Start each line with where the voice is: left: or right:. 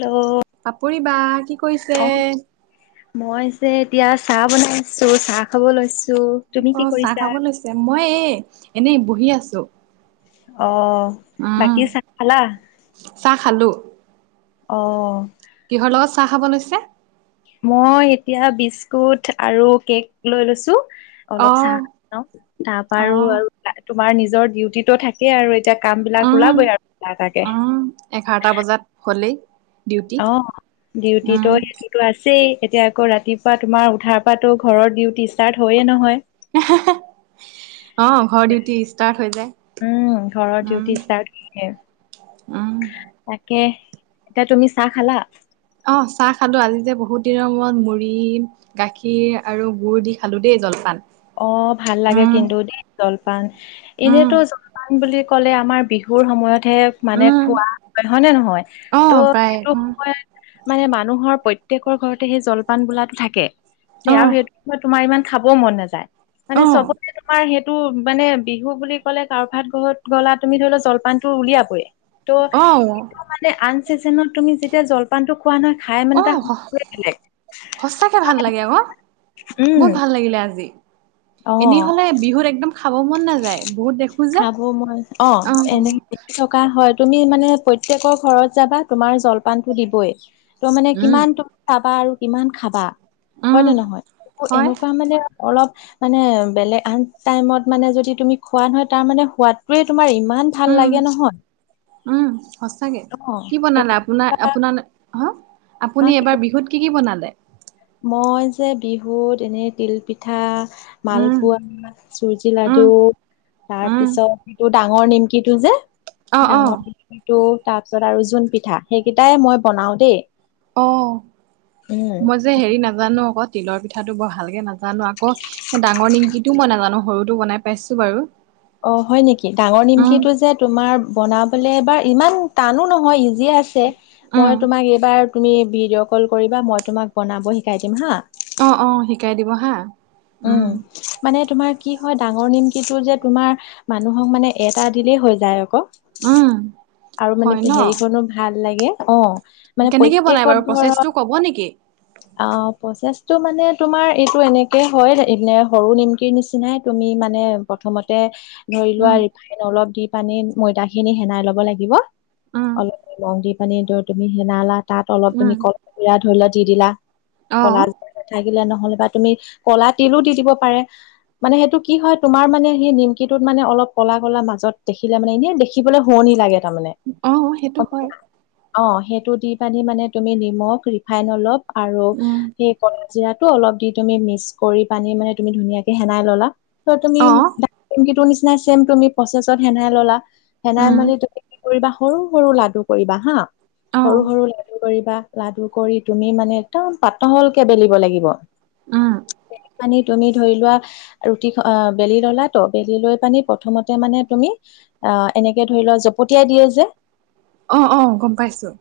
left: Hello
right: Papori বা কি কৰিছে?
left: অ মই যে এতিয়া চাহ বনাইছো চাহ খাব লৈছ-
right: অ চাহ খাব লৈছে, মই এ এনেই বহি আছো।
left: অ
right: উম
left: বাকি চাহ খালা?
right: চাহ খালো।
left: অ।
right: কিহৰ লগত চাহ খাব লৈছে?
left: মই এতিয়া বিস্কুট আৰু কেক লৈ লৈছো। অলপ চাহ
right: অহ
left: খাও তাপা আৰু
right: অহ
left: তোমাৰ নিজৰ ডিউটিত থাকে আৰু এতিয়া। কাম বিলাক
right: উম
left: ওলাবই আৰু এটা এটাকে।
right: উম এঘাৰটা বজাত হ'লেই ডিউটি।
left: অ ডিউটি তো
right: উম
left: সেইটোত আছেই। এতিয়া আকৌ ৰাতিপুৱা তোমাৰ উঠাৰ পৰাতো ঘৰৰ ডিউটি ষ্টাৰ্ট হয়য়ে নহয়।
right: অ ঘৰ ডিউটি ষ্টাৰ্ট হৈ যায়।
left: উম ঘৰৰ
right: উম
left: ডিউটি ষ্টাৰ্ট [unintelligible]
right: উম
left: তাকে এতিয়া তুমি চাহ খালা?
right: অ চাহ খালো আজি যে বহুত দিনৰ মূৰত মুড়ি গাখীৰ আৰু গুুৰ দি খালো দেই। জলপান।
left: অ ভাল লাগে
right: উম
left: কিন্তু দেই জলপান,
right: উম
left: এনেতো জলপান বুলি ক'লে আমাৰ বিহুৰ সময়ত তে মানে
right: উম
left: খোৱা হয় হয় নে নহয়?
right: অ
left: ত'
right: প্ৰায়
left: সেইটো সময়ত মানে মানুহৰ প্ৰত্যেকৰ ঘৰতে সেই জলপান বোলাটো থাকে আৰু
right: উম
left: সেইটো তোমাৰ ইমান খাব মন নাযায় মানে
right: অ
left: চবতে তোমাৰ সেইটো মানে বিহু বুলি ক'লে কাৰোবা ঘৰত গলা, তুমি ধৰি লোৱা জলপানটো উলিয়াবই। ত'
right: অ অ
left: সেইটো টো মানে আন চিজনত তুমি যেতিয়া জলপানটো খো-
right: অহ সচাকে ভাল লাগে আক।
left: উম,
right: বহুত ভাল লাগিলে আজি
left: অ'।
right: এনেই হলে বিহুত একদম। খাব মন নাযায় বহুত দেখো যে
left: খাব মই অ এনে থকা হয়। তুমি মানে প্ৰত্যেকৰ ঘৰত যাবা তোমাৰ জলপানতো দিবই। তই মানে
right: উম
left: কিমান তম চাবা আৰু কিমান খাবা। হয়
right: উম
left: নে নহয়?
right: হয়
left: এনেকুৱা মানে অলপ, মানে বেলেগ আন টাইমত মানে যদি তুমি খোৱা নহয় তাৰ মানে সোৱাদটোয়ে তোমাৰ ইম- ইমান ভাল
right: উম
left: লাগে নহয়।
right: উম সচাকে
left: অ
right: কি বনালা, আপোনাৰ
left: এতিয়া
right: আপোনাল হ। আপুনি
left: কি
right: এবাৰ বিহুত কি কি বনালে?
left: মই যে বিহুত এনেই তিলপিঠা।
right: উম
left: মালপোৱা, চুজি
right: উম
left: লাডু
right: উম
left: তাৰপিছত সেইটো ডাঙৰ ডাঙৰ নিমকিটো যে
right: অ অ
left: ডাঙৰ নিমকিটো তাৰপিছত আৰু জোন পিঠা সেইকেইটাই মই বনাওঁ দেই।
right: অ
left: উম
right: মই যে হেৰি নাজ- নাজানো আক তিলৰ পিঠাটো বৰ ভালকে নাজানো আক ডাঙৰ নিমকিটো মই নাজানো সৰুটো বনাই পাইছোঁ। বাৰু।
left: অ হয় নেকি ডাঙৰ
right: উম
left: নিমকিটো যে তোমাৰ বনা বলে এবাৰ ইমান টানো নহয় ইজিয়ে আছে।
right: উম
left: মই তোমাক এইবাৰ তুমি ভিডিঅ' কল কৰিবা মই তোমাক বনাব শিকাই দিম হা।
right: অ অ শিকাই দিব হা।
left: উম মানে তোমাৰ কি হয় ডাঙৰ নিমকটো যে তোমাৰ মানুহক মানে এটা দিলেই হৈ যায় আক।
right: উম,
left: আৰু মানে
right: হয় ন?
left: হেৰিখনো ভাল লাগে অ। মানে
right: কেনেকে বনাই
left: প্ৰত্যেক‌
right: বাৰু প্ৰচেছটো
left: ঘৰত
right: ক'ব নেকি?
left: অ প্ৰচে- টো মানে তোমাৰ এইটো এনেক তে হয় এনে সৰু নিমকিৰ নিচিনাই তুমি মানে প্ৰথমতে ধৰি লোৱা
right: উম,
left: ৰিফাইনত। অলপ দি পানীত ময়দা খিনি সেনাই ল'ব লাগিব।
right: উম,
left: অলপ লং দি পানী তুমি সেনালা। তাত অলপ তুমি
right: উম,
left: কলা যিৰা ধৰি লোৱা দি দিলা, কলা
right: অ',
left: জিৰা নাথাকিলে নহ'লে বা তুমি, কলা তিলো দি দিব পাৰে। মানে সেইটো কি হয় তোমাৰ মানে সেই নিমকিটোত মানে অলপ কলা কলা মাজত দেখিলে মানে এনে দেখিবলৈ শুৱনি লাগে তাৰমানে।
right: অ সেইটো হয়।
left: অ সেইটো দি পানি মানে তুমি নিমখ ৰিফাইন অলপ আৰু
right: উম,
left: সেই কলা জিৰাটো অলপ তুমি মিক্স কৰি পানী মানে তুমি ধুনীয়াকে সেনাই ললা ত তুমি
right: অ',
left: নিমকিটোৰ নিছ- ছেম তুমি প্ৰচেছত সেনাই ললা সেনাই
right: উম,
left: মেলি তুমি কৰিবা সৰু সৰু লাডু কৰিবা হা। সৰু
right: অ',
left: সৰু লাডু কৰিবা লাডু কৰি তুমি মানে একদম পাতলকে বেলিব লাগিব।
right: উম।
left: বেলি পানি তুমি ধৰি লোৱা ৰুটি বেলি ললা ত বেলি লৈ পানি প্ৰথমতে মানে তুম- যি আ এনেকে ধৰি লোৱা জপতিয়াই দিয়ে যে।
right: অ', অ', গম পাইছোঁ।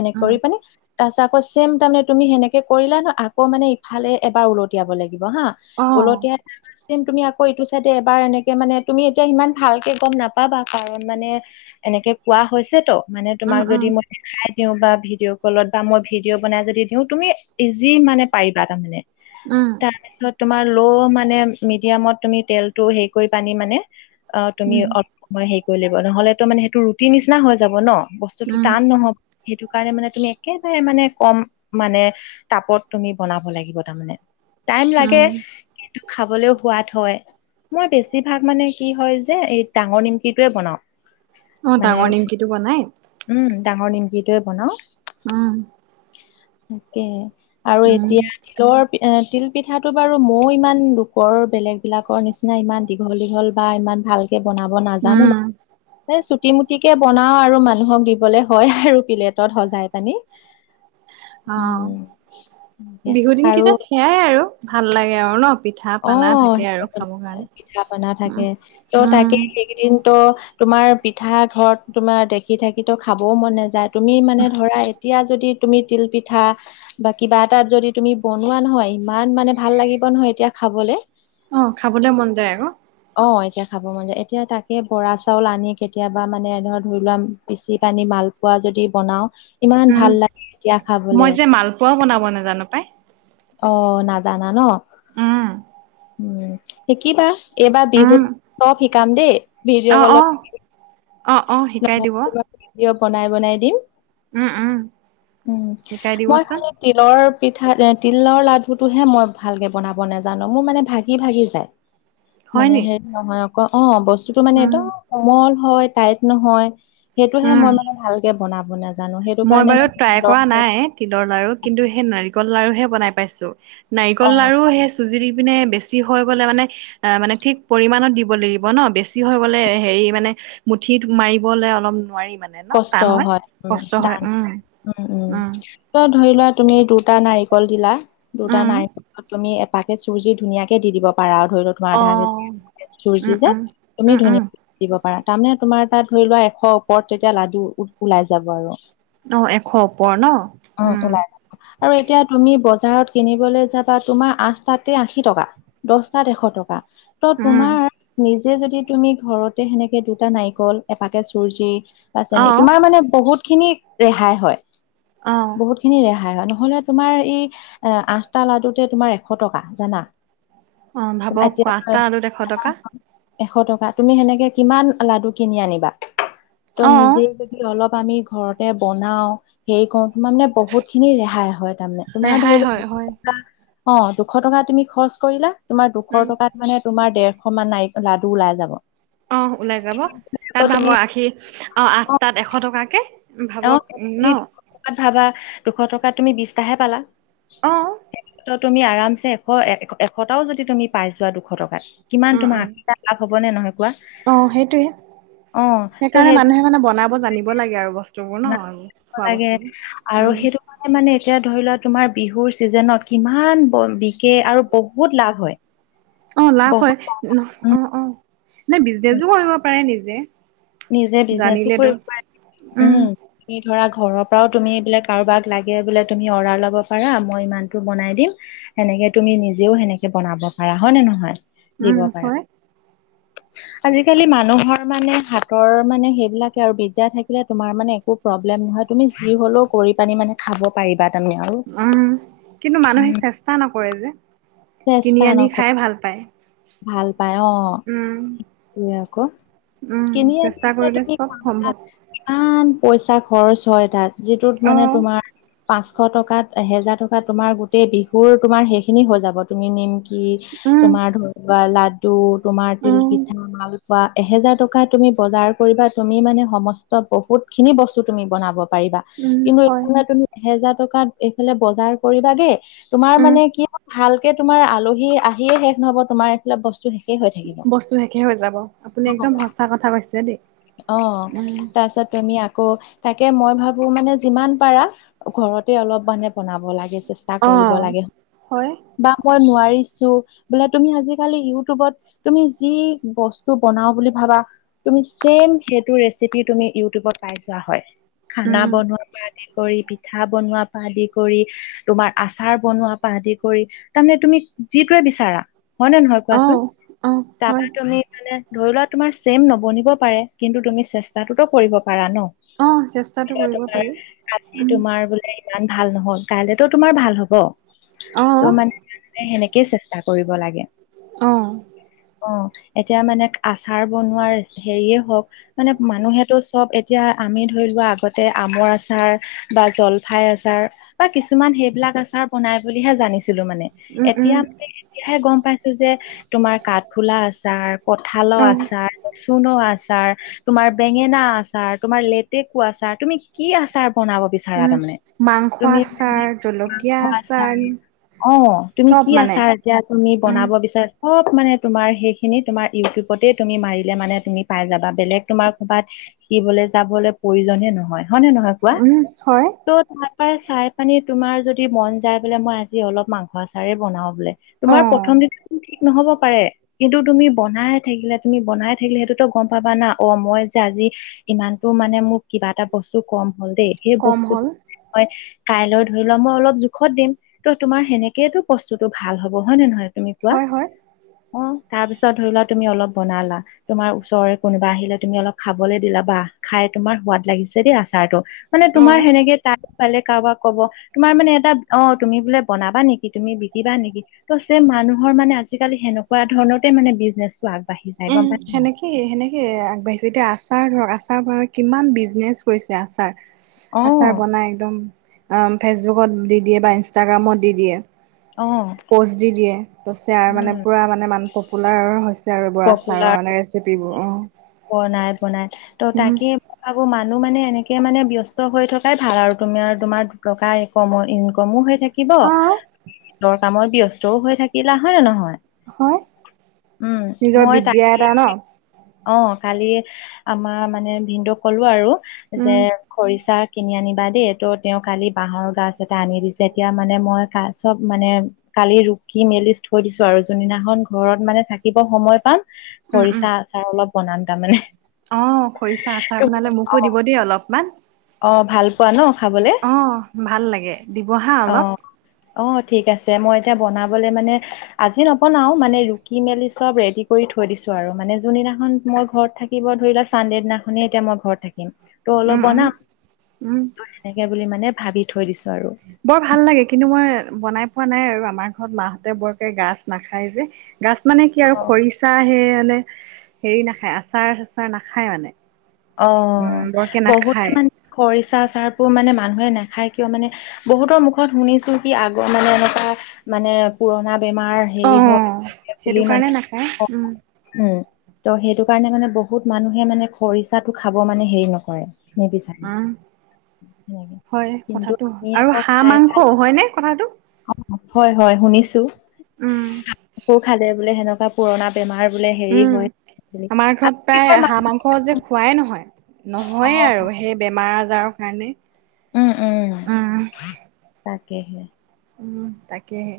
left: এনে
right: উম,
left: কৰি পেনে তাৰ পাছত আকৌ ছেম তাৰমানে তুমি সেনেকে কৰিলা ন আকৌ মানে ইফালে এবাৰ উলটিয়াবো লাগ- লাগিব হা
right: অ',
left: উলতিয়াই তাৰ পাছ- তুমি আকৌ এইটো চাইডে এবাৰ এনেকে মানে তুমি এতিয়া ইমান ভালকে গম নাপাবা কাৰণ মানে এনেকে কোৱা হৈছে ত মানে
right: উম,
left: তোমাক
right: উম,
left: যদি মই দেখাই দিওঁ বা ভিডিঅ' কলত বা মই ভিডিঅ' বনাই যদি দিওঁ তুমি ইজি মানে পাৰিবা তাৰমানে।
right: উম,
left: তাৰপিছত তোমাৰ ল' মানে মিডিয়ামত তুমি তেলটো হেৰি কৰি পানি মানে অ তুমি
right: উম,
left: অলপ সময় হেৰি কৰি লাগিব নহলে তো মানে সেইটো ৰুটি নিচিনা হৈ যাব ন। বস্তুটো
right: উম,
left: টান নহ'ব সেইটো কাৰণে মানে তুমি একেবাৰে মানে কম মানে তাপত তুমি বনাব লাগিব তাৰমানে। টাইম লাগে
right: উম,
left: কিন্তু খাবলৈও সোৱাদ হয়। মই বেছিভাগ মানে কি হয় যে, এই ডাঙৰ নিমকিটোৱে বনাও।
right: অ
left: মানে
right: ডাঙৰ নিমকিটো বনাই।
left: উম ডাঙৰ নিমকিটোয়ে বনাও।
right: উম।
left: [inaudible] তাকে আৰু
right: উম,
left: এতিয়া তিলৰ তিল পিঠাটো বাৰু মইও ইমান দুখৰ বে- বেলেগ বিলাকৰ নিচিনা ইমান দীঘল দীঘল বা ইমান ভালকে। বনাব নাজানো
right: উম,
left: বাও, চুটি মুটিকে বনাও আৰু মানে মানুহক দিবলে হয় আৰু প্লেটত সজাই পানি।
right: অ
left: উম
right: বিহু দিন
left: আৰু
right: কেইটাত সেয়াই আৰু ভাল লাগে আৰু ন। পিঠা
left: অ
right: পানা থাকে আৰু খাবৰ কাৰণে।
left: পিঠা পনা থাকে
right: উম,
left: ত তাকে
right: উম।
left: সেইকেইদিন ত তোমাৰ পিঠা ঘৰত তোমাৰ দেখি থাকি ত খাবও মন নাযায়। তুমি মানে ধৰা এতিয়া যদি তুমি তিলপিঠা বা কিবা এটা যদি তুমি বনোৱা নহয় ইমান মানে ভাল লাগিব নহয় এতিয়া। খাবলে।
right: অ খাবলৈ মন যায় আক।
left: অ এতিয়া খাব মন যায়, এতিয়া তাকে বৰা চাউল আনি কেতিয়াবা মানে ধ ধৰি লোৱা পিচি পানি মাল উদ পোৱা যদি বনাও। ইমান
right: উম,
left: ভাল লাগে এতিয়া
right: মই
left: খাবলে।
right: যে মালপোৱাও বনাব নাজানো পাই।
left: অ নাজানা ন।
right: উম।
left: উম শিকিবা এইবাৰ
right: উম,
left: বিহুত অলপ শিকাম দেই ভিডিঅ'
right: অ',
left: কলত।
right: অ', অ', অ', শিকাই দিব।
left: [unintelligible] বনাই বনাই। দিম
right: উম, উম,
left: ওম
right: শিকাই
left: মই
right: দিবচোন।
left: খালি তিলৰ পিঠা তি- তিলৰ লাডুটোহে মই ভালকে বনাব নাজানো। মোৰ মানে ভাগি ভাগি যায়।
right: হয়
left: মানে
right: নি?
left: হেৰি নহয় অক অ বস্তুটো মানে
right: উম,
left: একদম কোমল হয়। টাইট নহয়। সেইটোহে
right: উম,
left: মই মানে ভালকে বনাব নাজ-
right: মই বাৰু ট্ৰাই কৰা নাই তিলৰ লাৰু, কিন্তু সেই নাৰিকল লাৰুহে বনাই পাইছো।
left: অ
right: নাৰিকল লাৰু সে চুজি দি পিনে বেছি হৈ গলে মানে এ মানে ঠিক পৰিমাণত দিব লাগিব ন। বেছি হৈ গলে হেৰি মানে মুঠিত মাৰিবলে অলপ নোৱাৰি মানে ন টান হয়।
left: উম
right: কষ্ট হয়।
left: ডাঙ
right: উম,
left: উম উম। ক'ত? ধৰি লোৱা তুমি দুটা নাৰিকল দিলা দুটা
right: উম
left: নাৰিকলত তুমি এট- পাকেট চুৰজি ধুনীয়াকে দি দিব পাৰা। ধৰি ল তোমাৰ
right: অ
left: আধা কেজি চুৰজি
right: উম
left: যে
right: উম
left: তুমি
right: উম উম
left: ধুনীয়াকে দিব পাৰা। তামানে তোমাৰ তাত ধৰি লোৱা এশ ওপৰত তেতিয়া লাডু ওলাই যাব আৰু।
right: অ এশ ওপৰ ন
left: অ
right: উম
left: ওলাই যাব আৰু এতিয়া তুমি বজাৰত। কিনিবলৈ যাবা তোমাৰ আঠটাতে আশী টকা। দশ টাত এশ টকা। ত
right: উম
left: তোমাৰ নিজ যদি তুমি ঘৰতে সেনেকে দুটা নাৰিকল, এপাকেট চুৰ্জি বা
right: অ
left: চেনী, তোমাৰ মানে বহুত খিনি ৰেহাই হয়।
right: অ
left: বহুত খিনি ৰেহাই হয় নহলে তোমাৰ এই এ আঠটা লাডুতে তোমাৰ এশ টকা। জানা?
right: অ ভাবক ক
left: এতিয়া
right: আঠটা আলুত এশ টকা।
left: এশ টকা। তুমি সেনেকে কিমান লাডু কিনি আনিবা? ত
right: অ
left: নিজে যদি অলপ পানি ঘৰতে বনাও হেৰি কৰো তোমাৰ মানে বহুত খিনি ৰেহাই হয়। তামানে। তোমাৰ ধৰি
right: ৰেহাই
left: ল
right: হয়
left: দুশ
right: হয়
left: টকা। অ দুশ টকা তুমি খৰচ কৰিলা। তোমাৰ দুশ
right: উম
left: টকাত মানে তোমাৰ ডেৰশ মান নাই লাডু ওলাই যাব।
right: অ ওলাই যাব তাত
left: আকৌ তুমি
right: ভাবা আশি অ আঠ তাত এশ টকাকে।
left: অ
right: ভাবক ন।
left: তুমি দুশ টকাত ভাবা দুশ টকাত তুমি বিশটাহে পালা?
right: অ।
left: তুমি আৰামছে এশ এশটাও যদি তুমি পাই যোৱা দুশ টকাত, কিমান
right: উম
left: তোমাৰ
right: উম
left: আশীটা লাভ হ'ব। নে নহয় কোৱা
right: অ সেইটোৱে
left: অ' ত'
right: সেইকাৰণে
left: সেইবিলাক
right: মানুহে মানে বনাব জানিব লাগে আৰু বস্ত-
left: লাগে আৰু
right: উম
left: সেইটো কাৰণে মানে এতিয়া ধৰি লোৱা তোমাৰ বিহুৰ ছিজনত কিমান বিকে আৰু বহুত লাভ হয়।
right: অ লাভ হয়,
left: বহুত উম
right: অ অ নে বিজনেজো কৰিব পাৰে নিজে।
left: নিজে বিজনেচো
right: জানিলেতো।
left: কৰিব পাৰে। উম তুমি ধৰা ঘৰৰ পৰাও তুমি এইবিলাক কাৰোবাক লাগে বোলে তুমি অৰ্ডাৰ ল'ব পাৰা। মই ইমানটো বনাই দিম। সেনেক- কে তুমি নিজেও সেনেকে বনাব পাৰা হয় নে নহয়? দিব
right: উম
left: পাৰা
right: হয়।
left: আজিকালি মানুহৰ মানে হাত তৰ মানে সেইবিলাকে আৰু বিদ্যা থাকিলে তোমাৰ মানে একো প্ৰব্লেম নহয়। তুমি যি হ'লেও কৰি পানি মানে খাব পাৰিবা। তাৰমানে আৰু
right: উম। কিন্তু মানুহে চেষ্টা নকৰে যে, কিনি
left: চেষ্টা
right: আনি
left: নকৰি
right: খাই ভাল পায়।
left: ভাল।
right: উম।
left: এতিয়া আক
right: উম।
left: কিনি আনি
right: চেষ্টা
left: এতিয়া
right: কৰিলে
left: [unintelligible]
right: চব সম্ভৱ।
left: কিমান পইচা খৰচ হয় তাত। যিটোত মানে
right: অহ
left: তোমাৰ পাঁচশ টকাত এহেজাৰ টকা তোমাৰ গোটেই বিহুৰ তোমাৰ সেইখিনি হৈ যাব। তুমি নিম কি
right: উম,
left: তোমাৰ ধৰ লাডু তোমাৰ তিল
right: উম,
left: পিঠা, মালপোৱা এহেজাৰ টকা তুমি বজাৰ কৰিবা। তুমি মানে সমস্ত বহুত খিনি বস্তু তুমি বনাব- পাৰিবা,
right: উম
left: কিন্তু
right: হয়,
left: এইফালে তুমি এহেজাৰ টকাত এইফালে বজাৰ কৰিবাগে। তোমাৰ
right: উম।
left: মানে কি ভালকে তোমাৰ আলহী আহিয়ে শেষ নহব তোমাৰ এইফালে বস্তু শেষ।
right: বস্তু শেষে হৈ যাব, আপুনি
left: অ
right: একদম সঁচা কথা কৈছে দেই।
left: অ
right: উম,
left: তাৰপিছত তুমি আকৌ তাকে মই ভাবো মানে যিমান পাৰা ঘৰতে অলপ মানে বনাব লাগে। চেষ্টা কৰিব
right: অ',
left: লাগে
right: হয়,
left: বা মই নোৱাৰিছ- ছো বোলে তুমি আজিকালি ইউটিউবত তুমি যি বস্তু বনাও বুলি ভাবা তুমি ছেম সেইটো ৰেচিপি তুমি ইউটিউবত পাই যোৱা হয়। খানা
right: উম,
left: বনোৱাৰ পৰা আদি কৰি পিঠা বনোৱাৰ পৰা আদি কৰি তোমাৰ আচাৰ বনোৱা পা আদি কৰি তাৰমানে তুমি যিটোৱে বিচাৰা হয় নে নহয় কোৱাচোন?
right: অ', অ',
left: তাৰপা
right: হয়।
left: তুমি মানে ধৰি লোৱা তোমাৰ ছেম নবনিব- পাৰে কিন্তু তুমি চেষ্টাটোতো কৰিব পাৰা ন।
right: অ',
left: ধৰি
right: চেষ্টাটো
left: লোৱা
right: কৰিব
left: তোমাৰ
right: পাৰি,
left: আজি
right: উ।
left: তোমাৰ বোলে ইমান ভাল নহল কাইলেতো তোমাৰ ভাল হ'ব। ত'
right: অ',
left: মানে সেনেকেই চেষ্টা কৰিব লাগে।
right: অ'।
left: অ এতিয়া মানে আচাৰ বনোৱাৰ ৰেছ- সেইয়ে হওক মানে মানুহেটো চব এতিয়া আমি ধৰি লোৱা আগতে আমৰ আচাৰ বা জ- জলফাই আচাৰ বা কিছুমান সেইবিলাক আচাৰ বনাই বুলিহে জানিছ- ছিলো মানে
right: উম, উম,
left: এতিয়া মানে এতিয়াহে গম পাইছো যে তোমাৰ কাঠফুলা আচাৰ, কঠালৰ
right: অ'।
left: আচাৰ। চুন আচাৰ, তোমাৰ বেঙেনা আচাৰ, তোমাৰ লেতেকু আচাৰ তুমি কি আচাৰ বনাব বিচাৰা
right: উম,
left: তাৰমানে
right: মাংস
left: তুমি মানে
right: আচাৰ, জলকীয়া
left: মাংস আচাৰ অ তুমি
right: চব
left: কি
right: মানে।
left: আচাৰ এতিয়া তুমি
right: উম,
left: বনাব বিচাছ- সব মানে তোমাৰ সেইখিনি তোমাৰ ইউটিউবতে তুমি মাৰি লে মানে তুমি পাই যাবা বেলেগ তোমাৰ কবাত শিকিবলৈ যাবলৈ প্ৰয়োজনে নহয়। হয়নে নহয় কোৱা?
right: উম, হয়
left: ত' ত- তাৰ চাই পানী তোমাৰ যদি মন যায় বোলে মই আজি অলপ মাংস আচাৰে বনাওঁ বোলে। তোমাৰ
right: অ',
left: প্ৰথম দিনা ঠিক নহব পাৰে কিন্তু তুমি বনাই থাকিলে তুমি বনাই থাকিলে সেইটোতো গম পাবা না। অ মই যে আজি ইমানতো মানে মোক কিবা এটা বস্তু কম হল দেই সেই
right: কম
left: বস্তুটো
right: হ'ল
left: মই কাইলৈ ধৰি লোৱা মই অলপ জোখত দিম, ত' তোমাৰ সেনেকেটো বস্তুটো ভাল হব হয় নে নহয়? তুমি কোৱা
right: হয় হয়।
left: অ তাৰ পিছত ধৰি লোৱা তুমি অলপ বনালা। তোমাৰ ওচৰৰে কোনোবা আহিলে তুমি অলপ খাবলৈ দিলা বা খাই তোমাৰ সোৱাদ লাগিছে দেই আচাৰটো। মানে তোমাৰ
right: অ',
left: সেনেকে তা- পালে কাৰোবাক কব তোমাৰ মানে এটা অ তুমি বোলে বনাবা নেকি? তুমি বিকিবা নেকি? ত চেম মানুহৰ মানে আজিকালি সেনেকুৱা ধৰণতে মানে বিজনেছো আগবাঢ়ি যায় গম পাই?
right: সে সেনেকে আগবাঢ়িছে এতিয়া আচাৰ ধৰক আচাৰ বাবে কিমান বিজনেচ কৰিছে আচাৰ।
left: অ
right: আচাৰ বনাই একদম ফেচবুকত দি দিয়ে বা ইনষ্টাগ্ৰামত দি দিয়ে।
left: অ
right: পষ্ট দি দিয়ে পছে আৰু মানে
left: উম
right: পুৰা মানে মান পপুলাৰ হৈছে। আৰু বৰ আচাৰৰ
left: পপুলাৰ
right: মানে ৰেচিপিবোৰ অ।
left: বনাই বনাই ত'
right: উম,
left: তাকে প্ৰভাৱ মানুহ মানে এনেকে মানে ব্যস্ত হৈ থকাই ভাল আৰু তুমি আৰু তোমাৰ দুটকা কমৰ ইনকমো হৈ থাকিব।
right: অ',
left: তুমি নিজৰ কামত ব্যস্তও হৈ থাকিলা হয় নে নহয়?
right: হয়
left: উম
right: নিজৰ
left: মই
right: বিদ্যা
left: তাকে
right: এটা ন'
left: অ কালি আমাৰ মানে ভিনদু কলো আৰু যে
right: উম,
left: খৰিচাত কিনি আনিবা দেই ত' তেওঁ কালি বাঁহৰ গাছ এটা আনি দিছে, এতিয়া মানে মই কা চব মানে কালি ৰুকি মেলি থৈ দিছো আৰু যোনদিনাখন ঘৰত মানে থাকিব সময় পাম।
right: উম, উম।
left: খৰিচা আচাৰ অলপ বনাম তাৰমানে
right: অ খৰিচা আচাৰ বনালে মোকো দিব দেই অলপমান।
left: অ ভাল পোৱা ন। খাবলে?
right: অহ ভাল লাগে দিব হা
left: অ'।
right: অলপ।
left: অ ঠিক আছে মই এতিয়া বনাবলে মানে, আজি নবনাও মানে ৰুকি মেলি চব ৰেডি কৰি থ থৈ দিছোঁ আৰু মানে যোনদিনাখন মই ঘৰত থাকিব ধৰি লোৱা চান্দে দিনাখনেই এতিয়া মই ঘৰত থাক- ত অলপ
right: উম, উম,
left: বনাম
right: উম।
left: ত সেনেকে বুলি মানে ভাবি থৈ দিছো আৰু
right: বৰ ভাল লাগে। কিন্তু মই বনাই পোৱা নাই আৰু আমাৰ ঘৰত মাহঁতে বৰকে গাজ নাখায় যে গছ মানে কি আৰু
left: অ
right: খৰিচা আহে এনে হেৰি নাখায়, আচাৰ চাচাৰ নাখায় মানে।
left: অ
right: উম, বৰকে
left: বহুতে
right: নাখায়
left: মানে খৰিচা চাৰবোৰ মানে মানুহে নাখ- নাখাই কিয় মানে বহুতৰ মুখত শুনিছো কি আগৰ মানে এনেকুৱা মানে পুৰণা বেমাৰ সেই হয়
right: অ',
left: বুলি
right: সেইটো
left: মানে
right: কাৰণে নাখায় উম,
left: উম ত সেইটো কাৰণে মানে বহুত মানুহে মানে খৰিচাটো খাব মানে হেৰি নকৰে নিবিচাৰে।
right: উম।
left: সেনেকে
right: হয়
left: কিন্তু
right: কথাটো
left: আমি আকৌ
right: আৰু হাঁহ
left: খাই ভাল
right: মাংস হয় নে কথাটো।
left: হয় হয় শুনিছো।
right: উম,
left: আকৌ খালে বোলে সেনেকুৱা পুৰণা বেমাৰ বোলে হেৰি
right: উম
left: হয় বুলি
right: আমাৰ ঘৰত প্ৰায়
left: আগৰ
right: হাঁহ
left: মানুহ-
right: মাংস যে খোৱাই নহয়।
left: অ
right: নহয়ে আৰু সেই বেমাৰ আজাৰৰ কাৰণে।
left: উম উম তাকে হে।
right: উম তাকেহে।